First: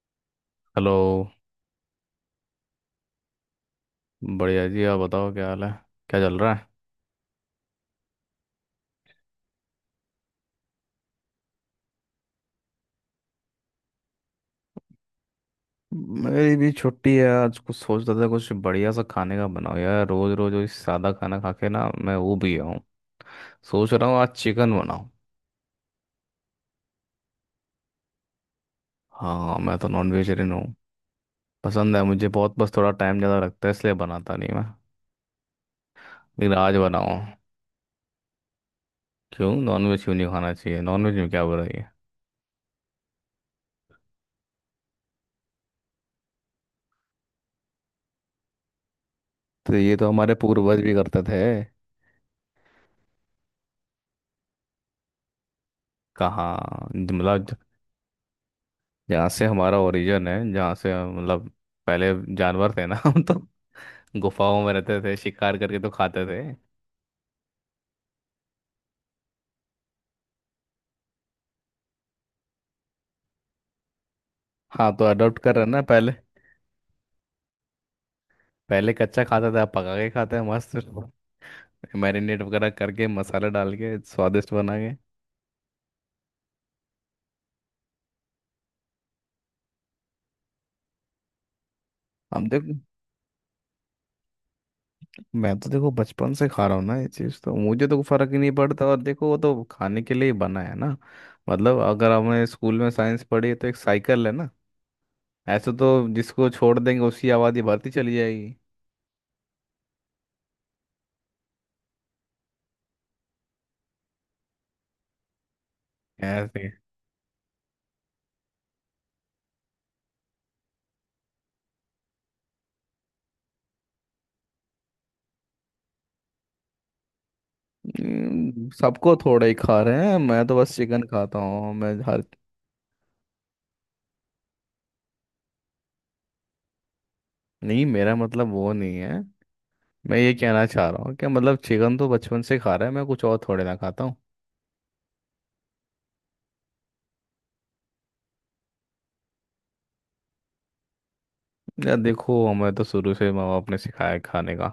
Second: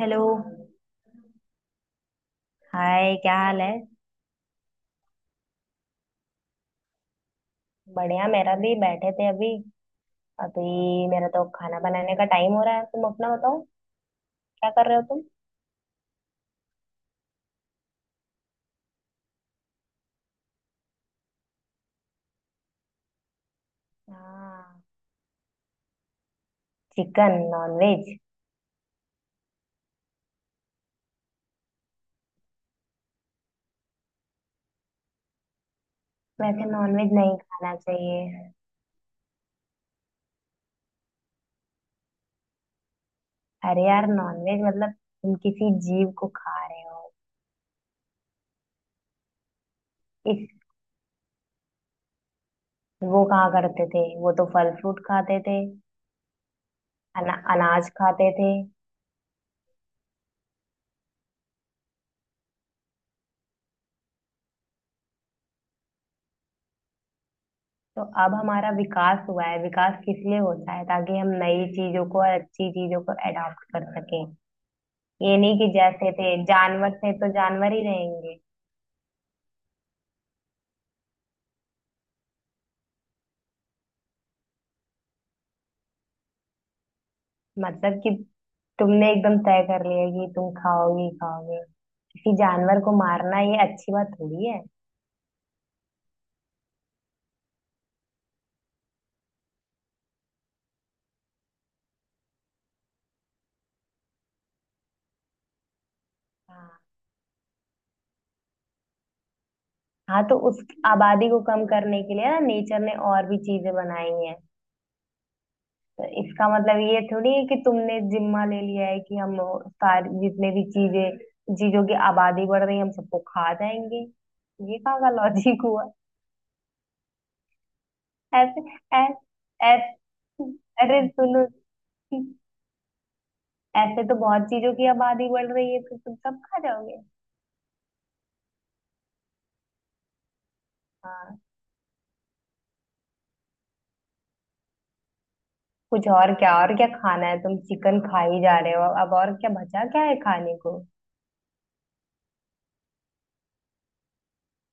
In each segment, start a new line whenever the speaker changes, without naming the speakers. Hello.
Hello.
Hi, क्या हाल है?
बढ़िया जी, आप बताओ क्या हाल है? क्या चल रहा है?
बढ़िया। मेरा भी बैठे थे अभी। अभी मेरा तो खाना बनाने का टाइम हो रहा है। तुम अपना बताओ, क्या कर रहे हो तुम?
मेरी भी छुट्टी है आज। कुछ सोच रहा था कुछ बढ़िया सा खाने का बनाओ यार। रोज रोज वही सादा खाना खा के ना, मैं वो भी गया हूँ। सोच रहा हूँ आज चिकन
हाँ।
बनाऊँ।
Chicken, nonveg?
हाँ, मैं तो नॉन वेजिटेरियन हूँ। पसंद है मुझे बहुत, बस थोड़ा टाइम ज़्यादा लगता है इसलिए बनाता नहीं मैं। लेकिन
वैसे
आज
नॉनवेज
बनाऊँ।
नहीं खाना चाहिए।
क्यों? नॉन वेज क्यों नहीं खाना चाहिए? नॉन वेज में क्या बुराई है?
अरे यार, नॉनवेज मतलब तुम किसी जीव को खा रहे हो।
तो ये तो हमारे
इस
पूर्वज भी करते थे।
वो कहाँ करते थे? वो तो फल फ्रूट खाते थे।
कहाँ मतलब?
अनाज खाते थे।
जहाँ से हमारा ओरिजिन है, जहाँ से मतलब, पहले जानवर थे ना। हम तो गुफाओं में रहते थे, शिकार करके तो खाते थे।
तो अब हमारा विकास हुआ है। विकास किस लिए होता है? ताकि हम नई चीजों को और अच्छी चीजों को अडॉप्ट कर सकें।
हाँ तो
ये
अडॉप्ट कर
नहीं
रहे
कि
हैं ना।
जैसे
पहले
थे जानवर थे तो जानवर ही रहेंगे।
पहले कच्चा खाते थे, अब पका के खाते हैं मस्त। मैरिनेट वगैरह करके, मसाला डाल के स्वादिष्ट बना के।
मतलब कि तुमने एकदम तय कर लिया कि तुम खाओगे ही खाओगे? किसी
अब देखो,
जानवर को मारना, ये अच्छी बात थोड़ी है।
मैं तो देखो बचपन से खा रहा हूँ ना ये चीज़, तो मुझे तो फर्क ही नहीं पड़ता। और देखो, वो तो खाने के लिए ही बना है ना। मतलब अगर हमने स्कूल में साइंस पढ़ी है तो एक साइकिल है ना। ऐसे तो जिसको
हाँ,
छोड़ देंगे उसकी आबादी बढ़ती चली जाएगी।
हाँ, तो उस आबादी को कम करने के लिए ना, नेचर ने और भी चीजें बनाई हैं। तो इसका
ऐसे।
मतलब ये थोड़ी है कि तुमने जिम्मा ले लिया है कि हम सारी जितने भी चीजें चीजों की आबादी बढ़ रही है, हम सबको खा जाएंगे? ये कहाँ का लॉजिक हुआ? ऐसे,
सबको थोड़ा ही
ऐसे,
खा रहे हैं,
ऐसे।
मैं तो बस
अरे
चिकन खाता
सुनो।
हूँ मैं हर।
ऐसे तो बहुत चीजों की आबादी बढ़ रही है, फिर तुम सब खा जाओगे।
नहीं, मेरा मतलब वो नहीं है। मैं ये कहना चाह रहा हूँ कि
हाँ।
मतलब चिकन तो बचपन से खा रहा है, मैं कुछ और थोड़े ना खाता हूँ।
कुछ और क्या? और क्या खाना है, तुम चिकन खा ही जा रहे हो, अब और क्या बचा क्या है खाने को?
यार देखो, हमें तो शुरू से माँ बाप ने सिखाया है खाने का।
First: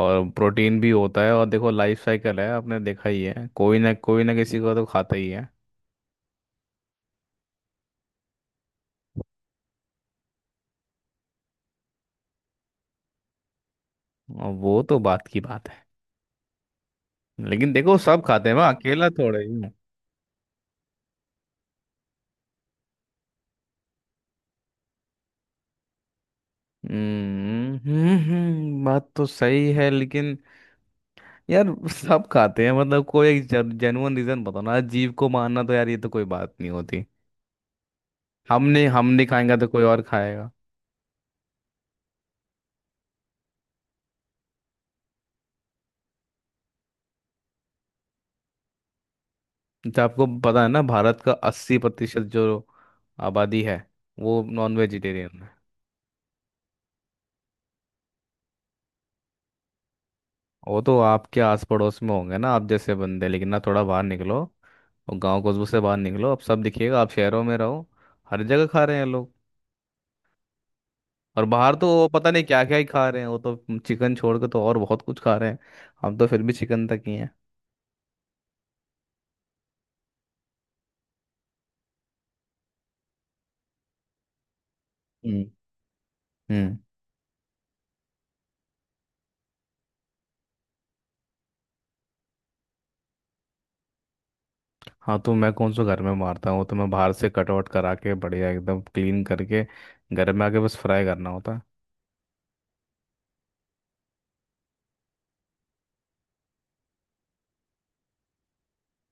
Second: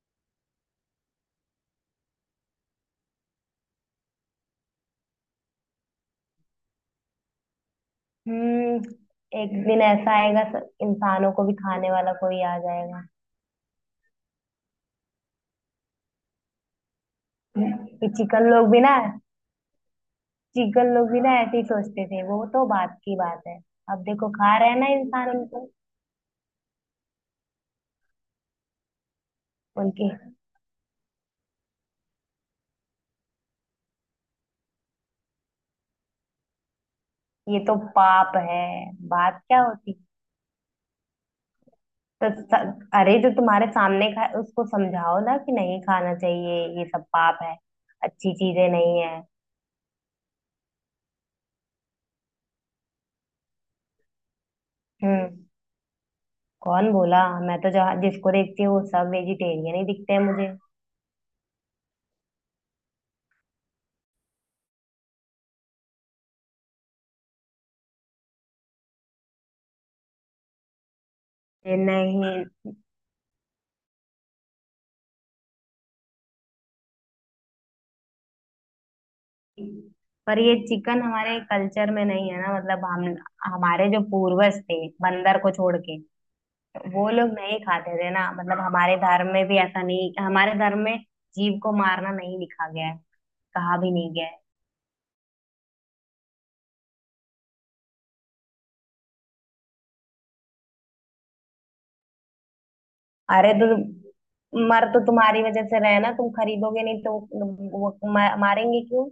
और प्रोटीन भी होता है। और देखो लाइफ साइकिल है, आपने देखा ही है कोई ना किसी को तो खाता ही है।
हम्म। एक दिन ऐसा आएगा इंसानों को भी खाने वाला कोई आ जाएगा
और वो तो बात की बात है। लेकिन देखो
कि
सब खाते
चिकन
हैं, मैं
लोग भी ना,
अकेला थोड़ा ही हूँ।
ऐसे ही सोचते थे, वो तो बात की बात है। अब देखो, खा रहे हैं ना इंसान उनको।
हम्म, हम्म, बात तो सही है
उनके
लेकिन। यार। सब खाते हैं मतलब। कोई जेन्युइन रीजन बताओ ना। जीव को मारना तो यार ये तो कोई बात नहीं होती।
ये तो पाप है।
हमने हम नहीं
बात
खाएंगे
क्या
तो कोई
होती?
और खाएगा।
तो अरे, जो तुम्हारे सामने खाए उसको समझाओ ना कि नहीं खाना चाहिए, ये सब पाप है। अच्छी चीजें नहीं है।
तो आपको पता है ना, भारत का 80% जो आबादी है वो नॉन वेजिटेरियन
हम्म।
है।
कौन बोला? मैं तो जहाँ जिसको देखती हूँ वो सब वेजिटेरियन ही दिखते हैं मुझे।
वो तो आपके आस पड़ोस में होंगे ना आप जैसे बंदे, लेकिन ना थोड़ा बाहर निकलो। और गांव कस्बों से बाहर निकलो, अब सब दिखिएगा, आप शहरों में रहो। हर जगह खा रहे हैं लोग। और बाहर
ये
तो वो पता नहीं
नहीं
क्या क्या ही खा रहे हैं वो तो। चिकन छोड़ के तो और बहुत कुछ खा रहे हैं। हम तो फिर भी चिकन तक ही
पर ये चिकन हमारे कल्चर में नहीं है ना, मतलब हम हमारे जो पूर्वज थे, बंदर
हैं।
को छोड़ के
हम्म।
वो लोग नहीं खाते थे ना, मतलब हमारे धर्म में भी ऐसा नहीं, हमारे धर्म में जीव को मारना नहीं लिखा गया है। कहा भी नहीं गया है।
हाँ तो मैं कौन सा घर में मारता हूँ, वो तो मैं बाहर से कटआउट करा के बढ़िया एकदम क्लीन करके घर में आके बस फ्राई करना होता
अरे तो मर तो तुम्हारी वजह से रहे ना, तुम खरीदोगे नहीं तो वो मारेंगे क्यों?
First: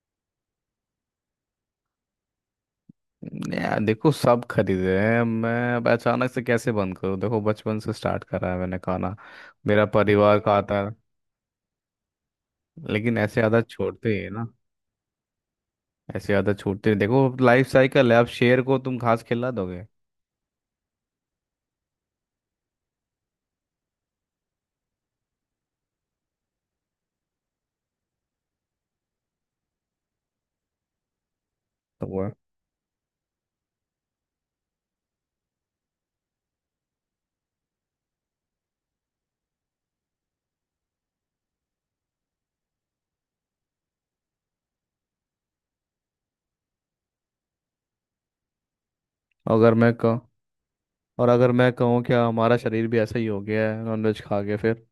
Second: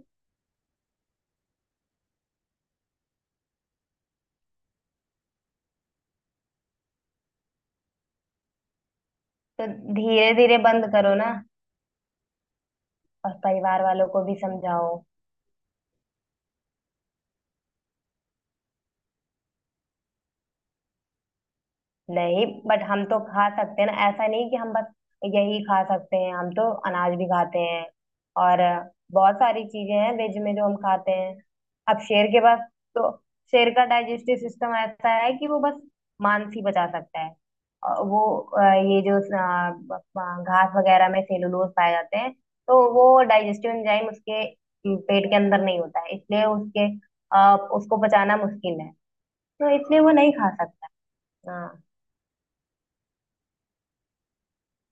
है। यार देखो सब खरीदे हैं, मैं अब अचानक से कैसे बंद करूँ, देखो बचपन से स्टार्ट करा है मैंने खाना।
तो
मेरा
धीरे
परिवार
धीरे
खाता
बंद
है।
करो ना।
लेकिन
और
ऐसे आदत
परिवार वालों
छोड़ते ही
को
है
भी
ना।
समझाओ।
ऐसे आदत छोड़ते ही। देखो लाइफ साइकिल है, अब शेर को तुम घास खिला दोगे।
नहीं, बट हम तो खा सकते हैं ना, ऐसा नहीं कि हम बस यही खा सकते हैं, हम तो अनाज भी खाते हैं। और बहुत सारी चीजें हैं वेज में जो हम खाते हैं। अब
तो वो
शेर
है।
के पास तो शेर का डाइजेस्टिव सिस्टम ऐसा है कि वो बस मांस ही पचा सकता है। और वो ये जो घास वगैरह में सेलुलोज पाए जाते हैं, तो वो डाइजेस्टिव एंजाइम उसके पेट के अंदर नहीं होता है, इसलिए उसको पचाना मुश्किल है। तो
अगर मैं
इसलिए वो
कहूँ।
नहीं खा सकता।
और अगर मैं
हाँ।
कहूँ क्या हमारा शरीर भी ऐसा ही हो गया है नॉनवेज खा के फिर?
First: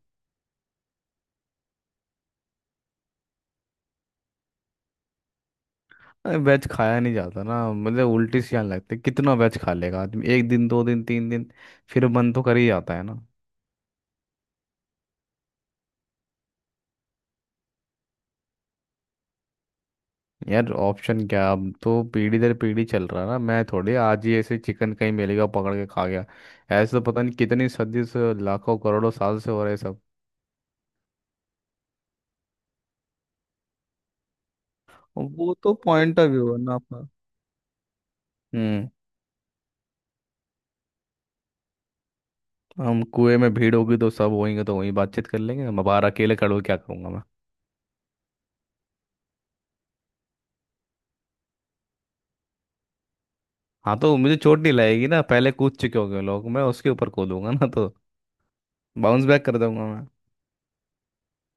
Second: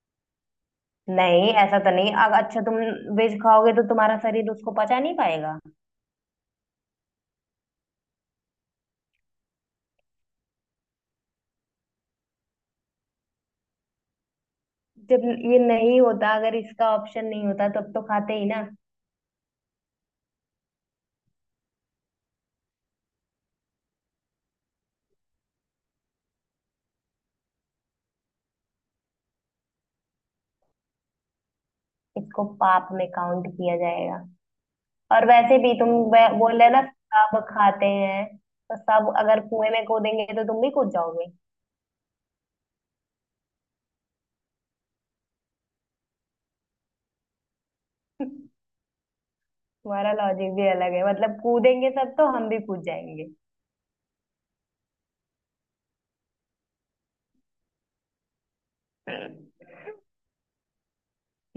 नहीं, ऐसा तो नहीं। अगर अच्छा तुम वेज खाओगे तो तुम्हारा शरीर उसको पचा नहीं पाएगा।
अरे वेज खाया नहीं जाता ना मतलब, उल्टी सी आने लगती है। कितना वेज खा लेगा आदमी? एक दिन, दो दिन, तीन दिन। फिर मन तो कर ही जाता है ना।
जब ये नहीं होता, अगर इसका ऑप्शन नहीं होता तब तो खाते ही ना।
यार ऑप्शन क्या, अब तो पीढ़ी दर पीढ़ी चल रहा है ना। मैं थोड़ी आज ही ऐसे चिकन कहीं मिलेगा पकड़ के खा गया। ऐसे तो पता नहीं कितनी सदी से, लाखों करोड़ों साल से हो रहे हैं सब।
इसको पाप में काउंट किया जाएगा। और
वो
वैसे
तो
भी तुम
पॉइंट ऑफ व्यू है
बोल रहे
ना
ना,
अपना।
सब खाते हैं तो
हम्म।
सब, अगर कुएं में कूदेंगे तो तुम भी कूद जाओगे?
हम कुएं में भीड़ होगी तो सब होएंगे तो वहीं बातचीत कर लेंगे, मैं बाहर अकेले खड़ा होके क्या करूंगा मैं।
तुम्हारा लॉजिक भी अलग है, मतलब कूदेंगे सब तो हम भी कूद जाएंगे।
हाँ तो मुझे चोट नहीं लगेगी ना, पहले कूद चुके होंगे लोग, मैं उसके ऊपर कूदूंगा ना तो। बाउंस बैक कर दूंगा मैं।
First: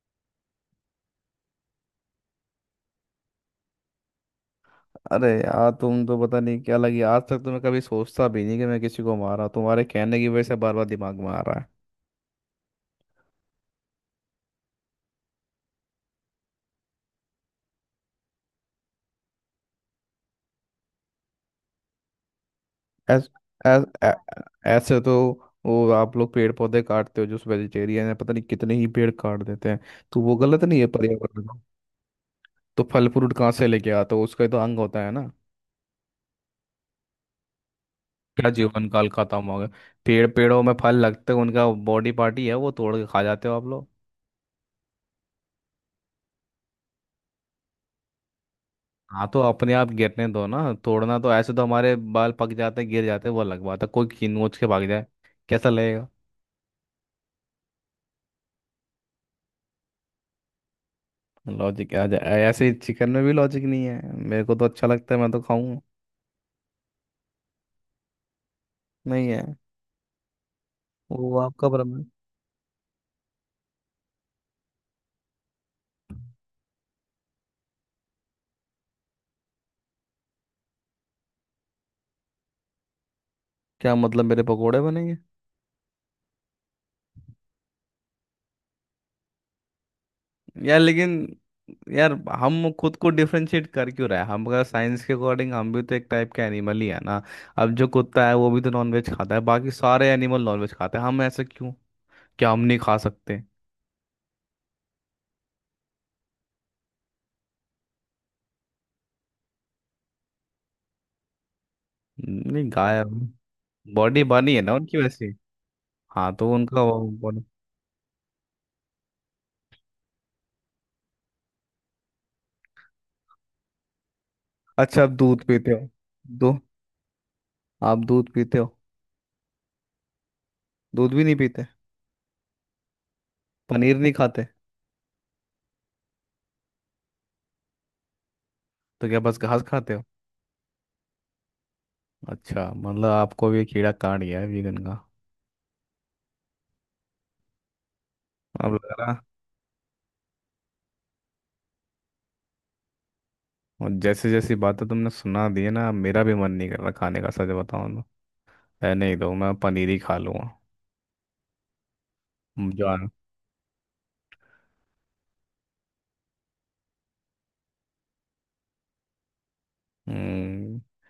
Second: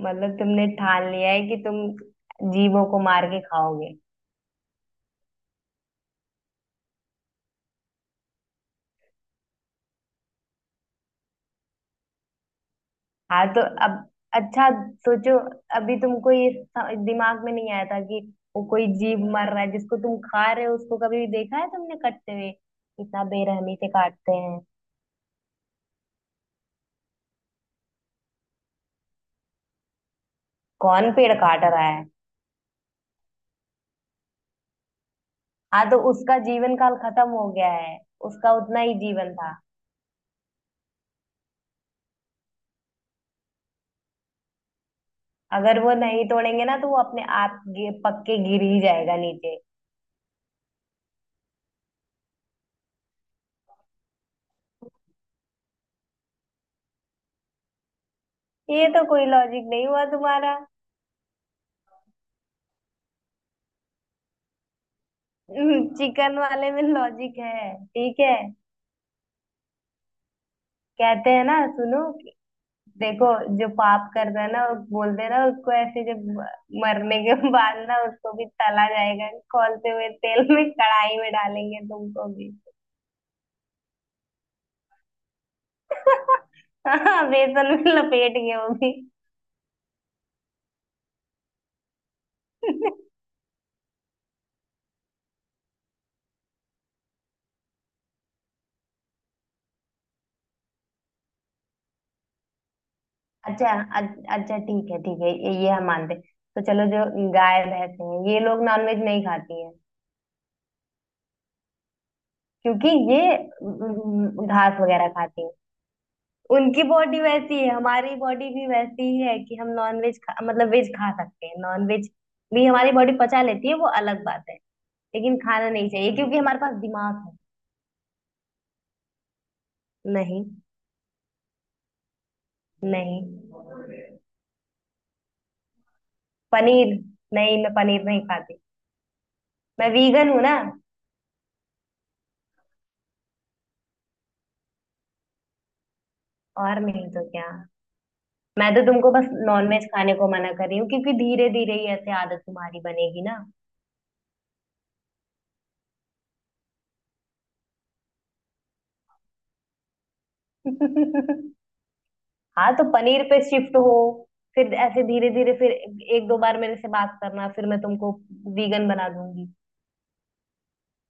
मतलब तुमने ठान लिया है कि तुम जीवों को मार के खाओगे।
अरे यार तुम तो पता नहीं क्या लगी, आज तक तो मैं कभी सोचता भी नहीं कि मैं किसी को मारा, तुम्हारे कहने की वजह से बार बार दिमाग में आ रहा है।
हाँ तो अब, अच्छा, सोचो, अभी तुमको ये दिमाग में नहीं आया था कि वो कोई जीव मर रहा है जिसको तुम खा रहे हो? उसको कभी देखा है तुमने कटते हुए? कितना
ऐस,
बेरहमी
ऐस,
से
ऐ,
काटते हैं।
ऐसे तो वो आप लोग पेड़ पौधे काटते हो, जो वेजिटेरियन है, पता नहीं कितने ही पेड़ काट देते हैं। तो वो गलत नहीं है
कौन पेड़
पर्यावरण का?
काट रहा है?
तो फल फ्रूट कहाँ से लेके आते हो? उसका ही तो अंग होता है ना।
हाँ तो उसका जीवन काल खत्म हो गया है,
क्या
उसका उतना
जीवन
ही
काल
जीवन
खत्म
था।
हो गया? पेड़ों में फल लगते हैं, उनका बॉडी पार्टी है, वो तोड़ के खा जाते हो आप लोग।
अगर वो नहीं तोड़ेंगे ना तो वो अपने आप पक्के गिर ही जाएगा
हाँ तो
नीचे।
अपने आप गिरने दो ना, तोड़ना तो ऐसे तो? हमारे बाल पक जाते गिर जाते, वो अलग बात है कोई खींच के भाग जाए। कैसा लगेगा?
ये तो कोई लॉजिक नहीं हुआ तुम्हारा।
लॉजिक आ जाए ऐसे ही, चिकन में भी लॉजिक नहीं है, मेरे को तो अच्छा लगता है, मैं तो खाऊंगा।
चिकन वाले में लॉजिक है, ठीक है।
नहीं है।
कहते
वो
हैं ना,
आपका भ्रम
सुनो,
है।
देखो, जो पाप करता है ना वो बोल देना उसको, ऐसे जब मरने के बाद ना उसको भी तला जाएगा। खोलते हुए तेल में कढ़ाई में डालेंगे तुमको भी।
क्या मतलब, मेरे पकोड़े बनेंगे?
हाँ, बेसन में लपेट के वो भी।
यार लेकिन। यार। हम खुद को डिफरेंशिएट कर क्यों रहे हैं? हम अगर साइंस के अकॉर्डिंग हम भी तो एक टाइप के एनिमल ही है ना। अब जो कुत्ता है वो भी तो नॉनवेज खाता है, बाकी सारे एनिमल नॉनवेज खाते हैं, हम ऐसे क्यों? क्या हम नहीं खा सकते?
अच्छा, अ- अच्छा, ठीक है, ठीक है, ये हम मानते हैं। तो चलो, जो गाय भैंस हैं ये लोग नॉनवेज नहीं खाती हैं
नहीं
क्योंकि
गायब।
ये
बॉडी बनी है ना
घास
उनकी
वगैरह
वैसे।
खाती हैं।
हाँ तो उनका
उनकी
वो
बॉडी
बॉडी।
वैसी है, हमारी बॉडी भी वैसी ही है कि हम नॉन वेज खा मतलब वेज खा सकते हैं, नॉन वेज भी हमारी बॉडी पचा लेती है, वो अलग बात है।
अच्छा, आप
लेकिन
दूध
खाना
पीते हो?
नहीं चाहिए क्योंकि
दो।
हमारे पास दिमाग है।
आप दूध पीते हो?
नहीं।
दूध भी नहीं पीते?
नहीं।
पनीर नहीं खाते?
पनीर। नहीं, मैं पनीर नहीं खाती।
तो क्या बस घास
मैं
खाते हो?
वीगन हूं ना।
अच्छा मतलब आपको भी कीड़ा काट गया है वीगन का।
और नहीं तो क्या। मैं
अब
तो
लग
तुमको
रहा।
बस नॉन वेज खाने को मना कर रही हूँ क्योंकि धीरे धीरे ही ऐसे आदत तुम्हारी बनेगी ना।
और जैसे जैसी बातें तुमने सुना दी है ना, अब मेरा भी मन नहीं कर रहा खाने का सच बताऊं तो। है, नहीं तो मैं पनीर ही खा लूंगा।
हाँ, तो
जान।
पनीर पे शिफ्ट हो। फिर ऐसे धीरे धीरे, फिर एक दो बार मेरे से बात करना, फिर मैं तुमको वीगन बना दूंगी।
हम्म।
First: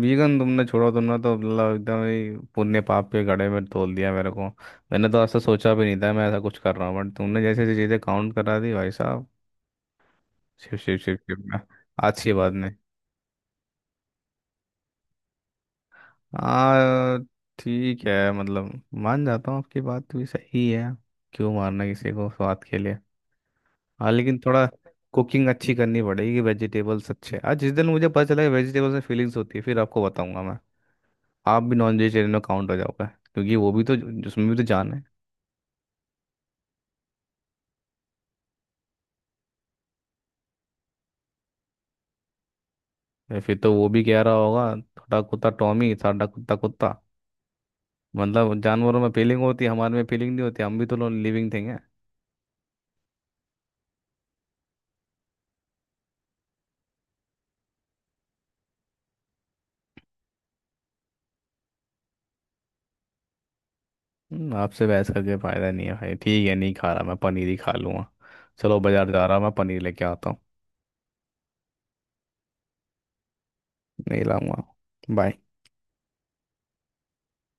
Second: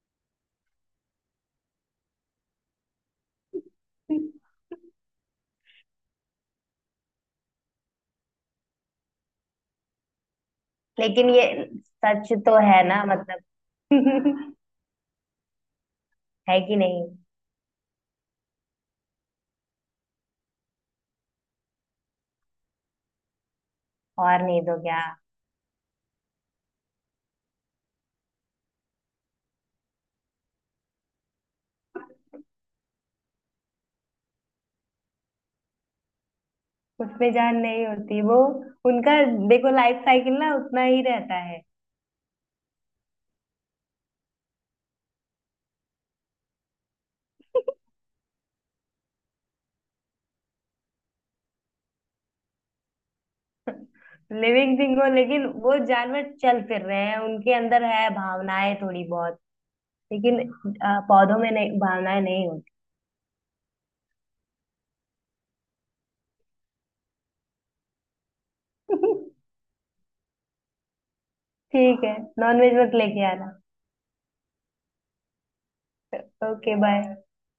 वीगन तुमने छोड़ो, तुमने तो मतलब एकदम ही पुण्य पाप के घड़े में तोल दिया मेरे को। मैंने तो ऐसा सोचा भी नहीं था मैं ऐसा कुछ कर रहा हूँ, बट तुमने जैसे जैसे चीज़ें काउंट करा दी भाई साहब। शिव शिव शिव
लेकिन
शिव
ये
मैं। आज की
सच
बात
तो
नहीं।
है ना, मतलब। है कि नहीं?
हाँ। ठीक है मतलब, मान जाता हूँ आपकी बात भी सही है। क्यों मारना किसी को स्वाद के लिए? हाँ लेकिन
और नहीं
थोड़ा
तो क्या।
कुकिंग अच्छी करनी पड़ेगी वेजिटेबल्स अच्छे। आज जिस दिन मुझे पता चला कि वेजिटेबल्स में फीलिंग्स होती है, फिर आपको बताऊंगा मैं। आप भी नॉन वेजिटेरियन में काउंट हो जाओगे क्योंकि वो भी तो उसमें भी तो जान है।
उसमें जान नहीं होती, वो उनका देखो लाइफ साइकिल ना उतना ही रहता है।
या फिर तो वो भी कह रहा होगा थोड़ा, कुत्ता टॉमी साडा कुत्ता कुत्ता। मतलब जानवरों में फीलिंग होती है हमारे में फीलिंग नहीं होती? हम भी तो लिविंग थिंग है।
लिविंग थिंग हो, लेकिन वो जानवर चल फिर रहे हैं, उनके अंदर है भावनाएं थोड़ी बहुत, लेकिन पौधों में नहीं, भावनाएं नहीं
आपसे बहस करके फायदा नहीं है भाई, ठीक है नहीं खा रहा, मैं पनीर ही खा लूंगा। चलो बाजार
होती।
जा रहा हूं, मैं पनीर लेके आता हूँ।
ठीक है, नॉनवेज मत लेके आना।
नहीं लाऊंगा। बाय।
Okay, bye.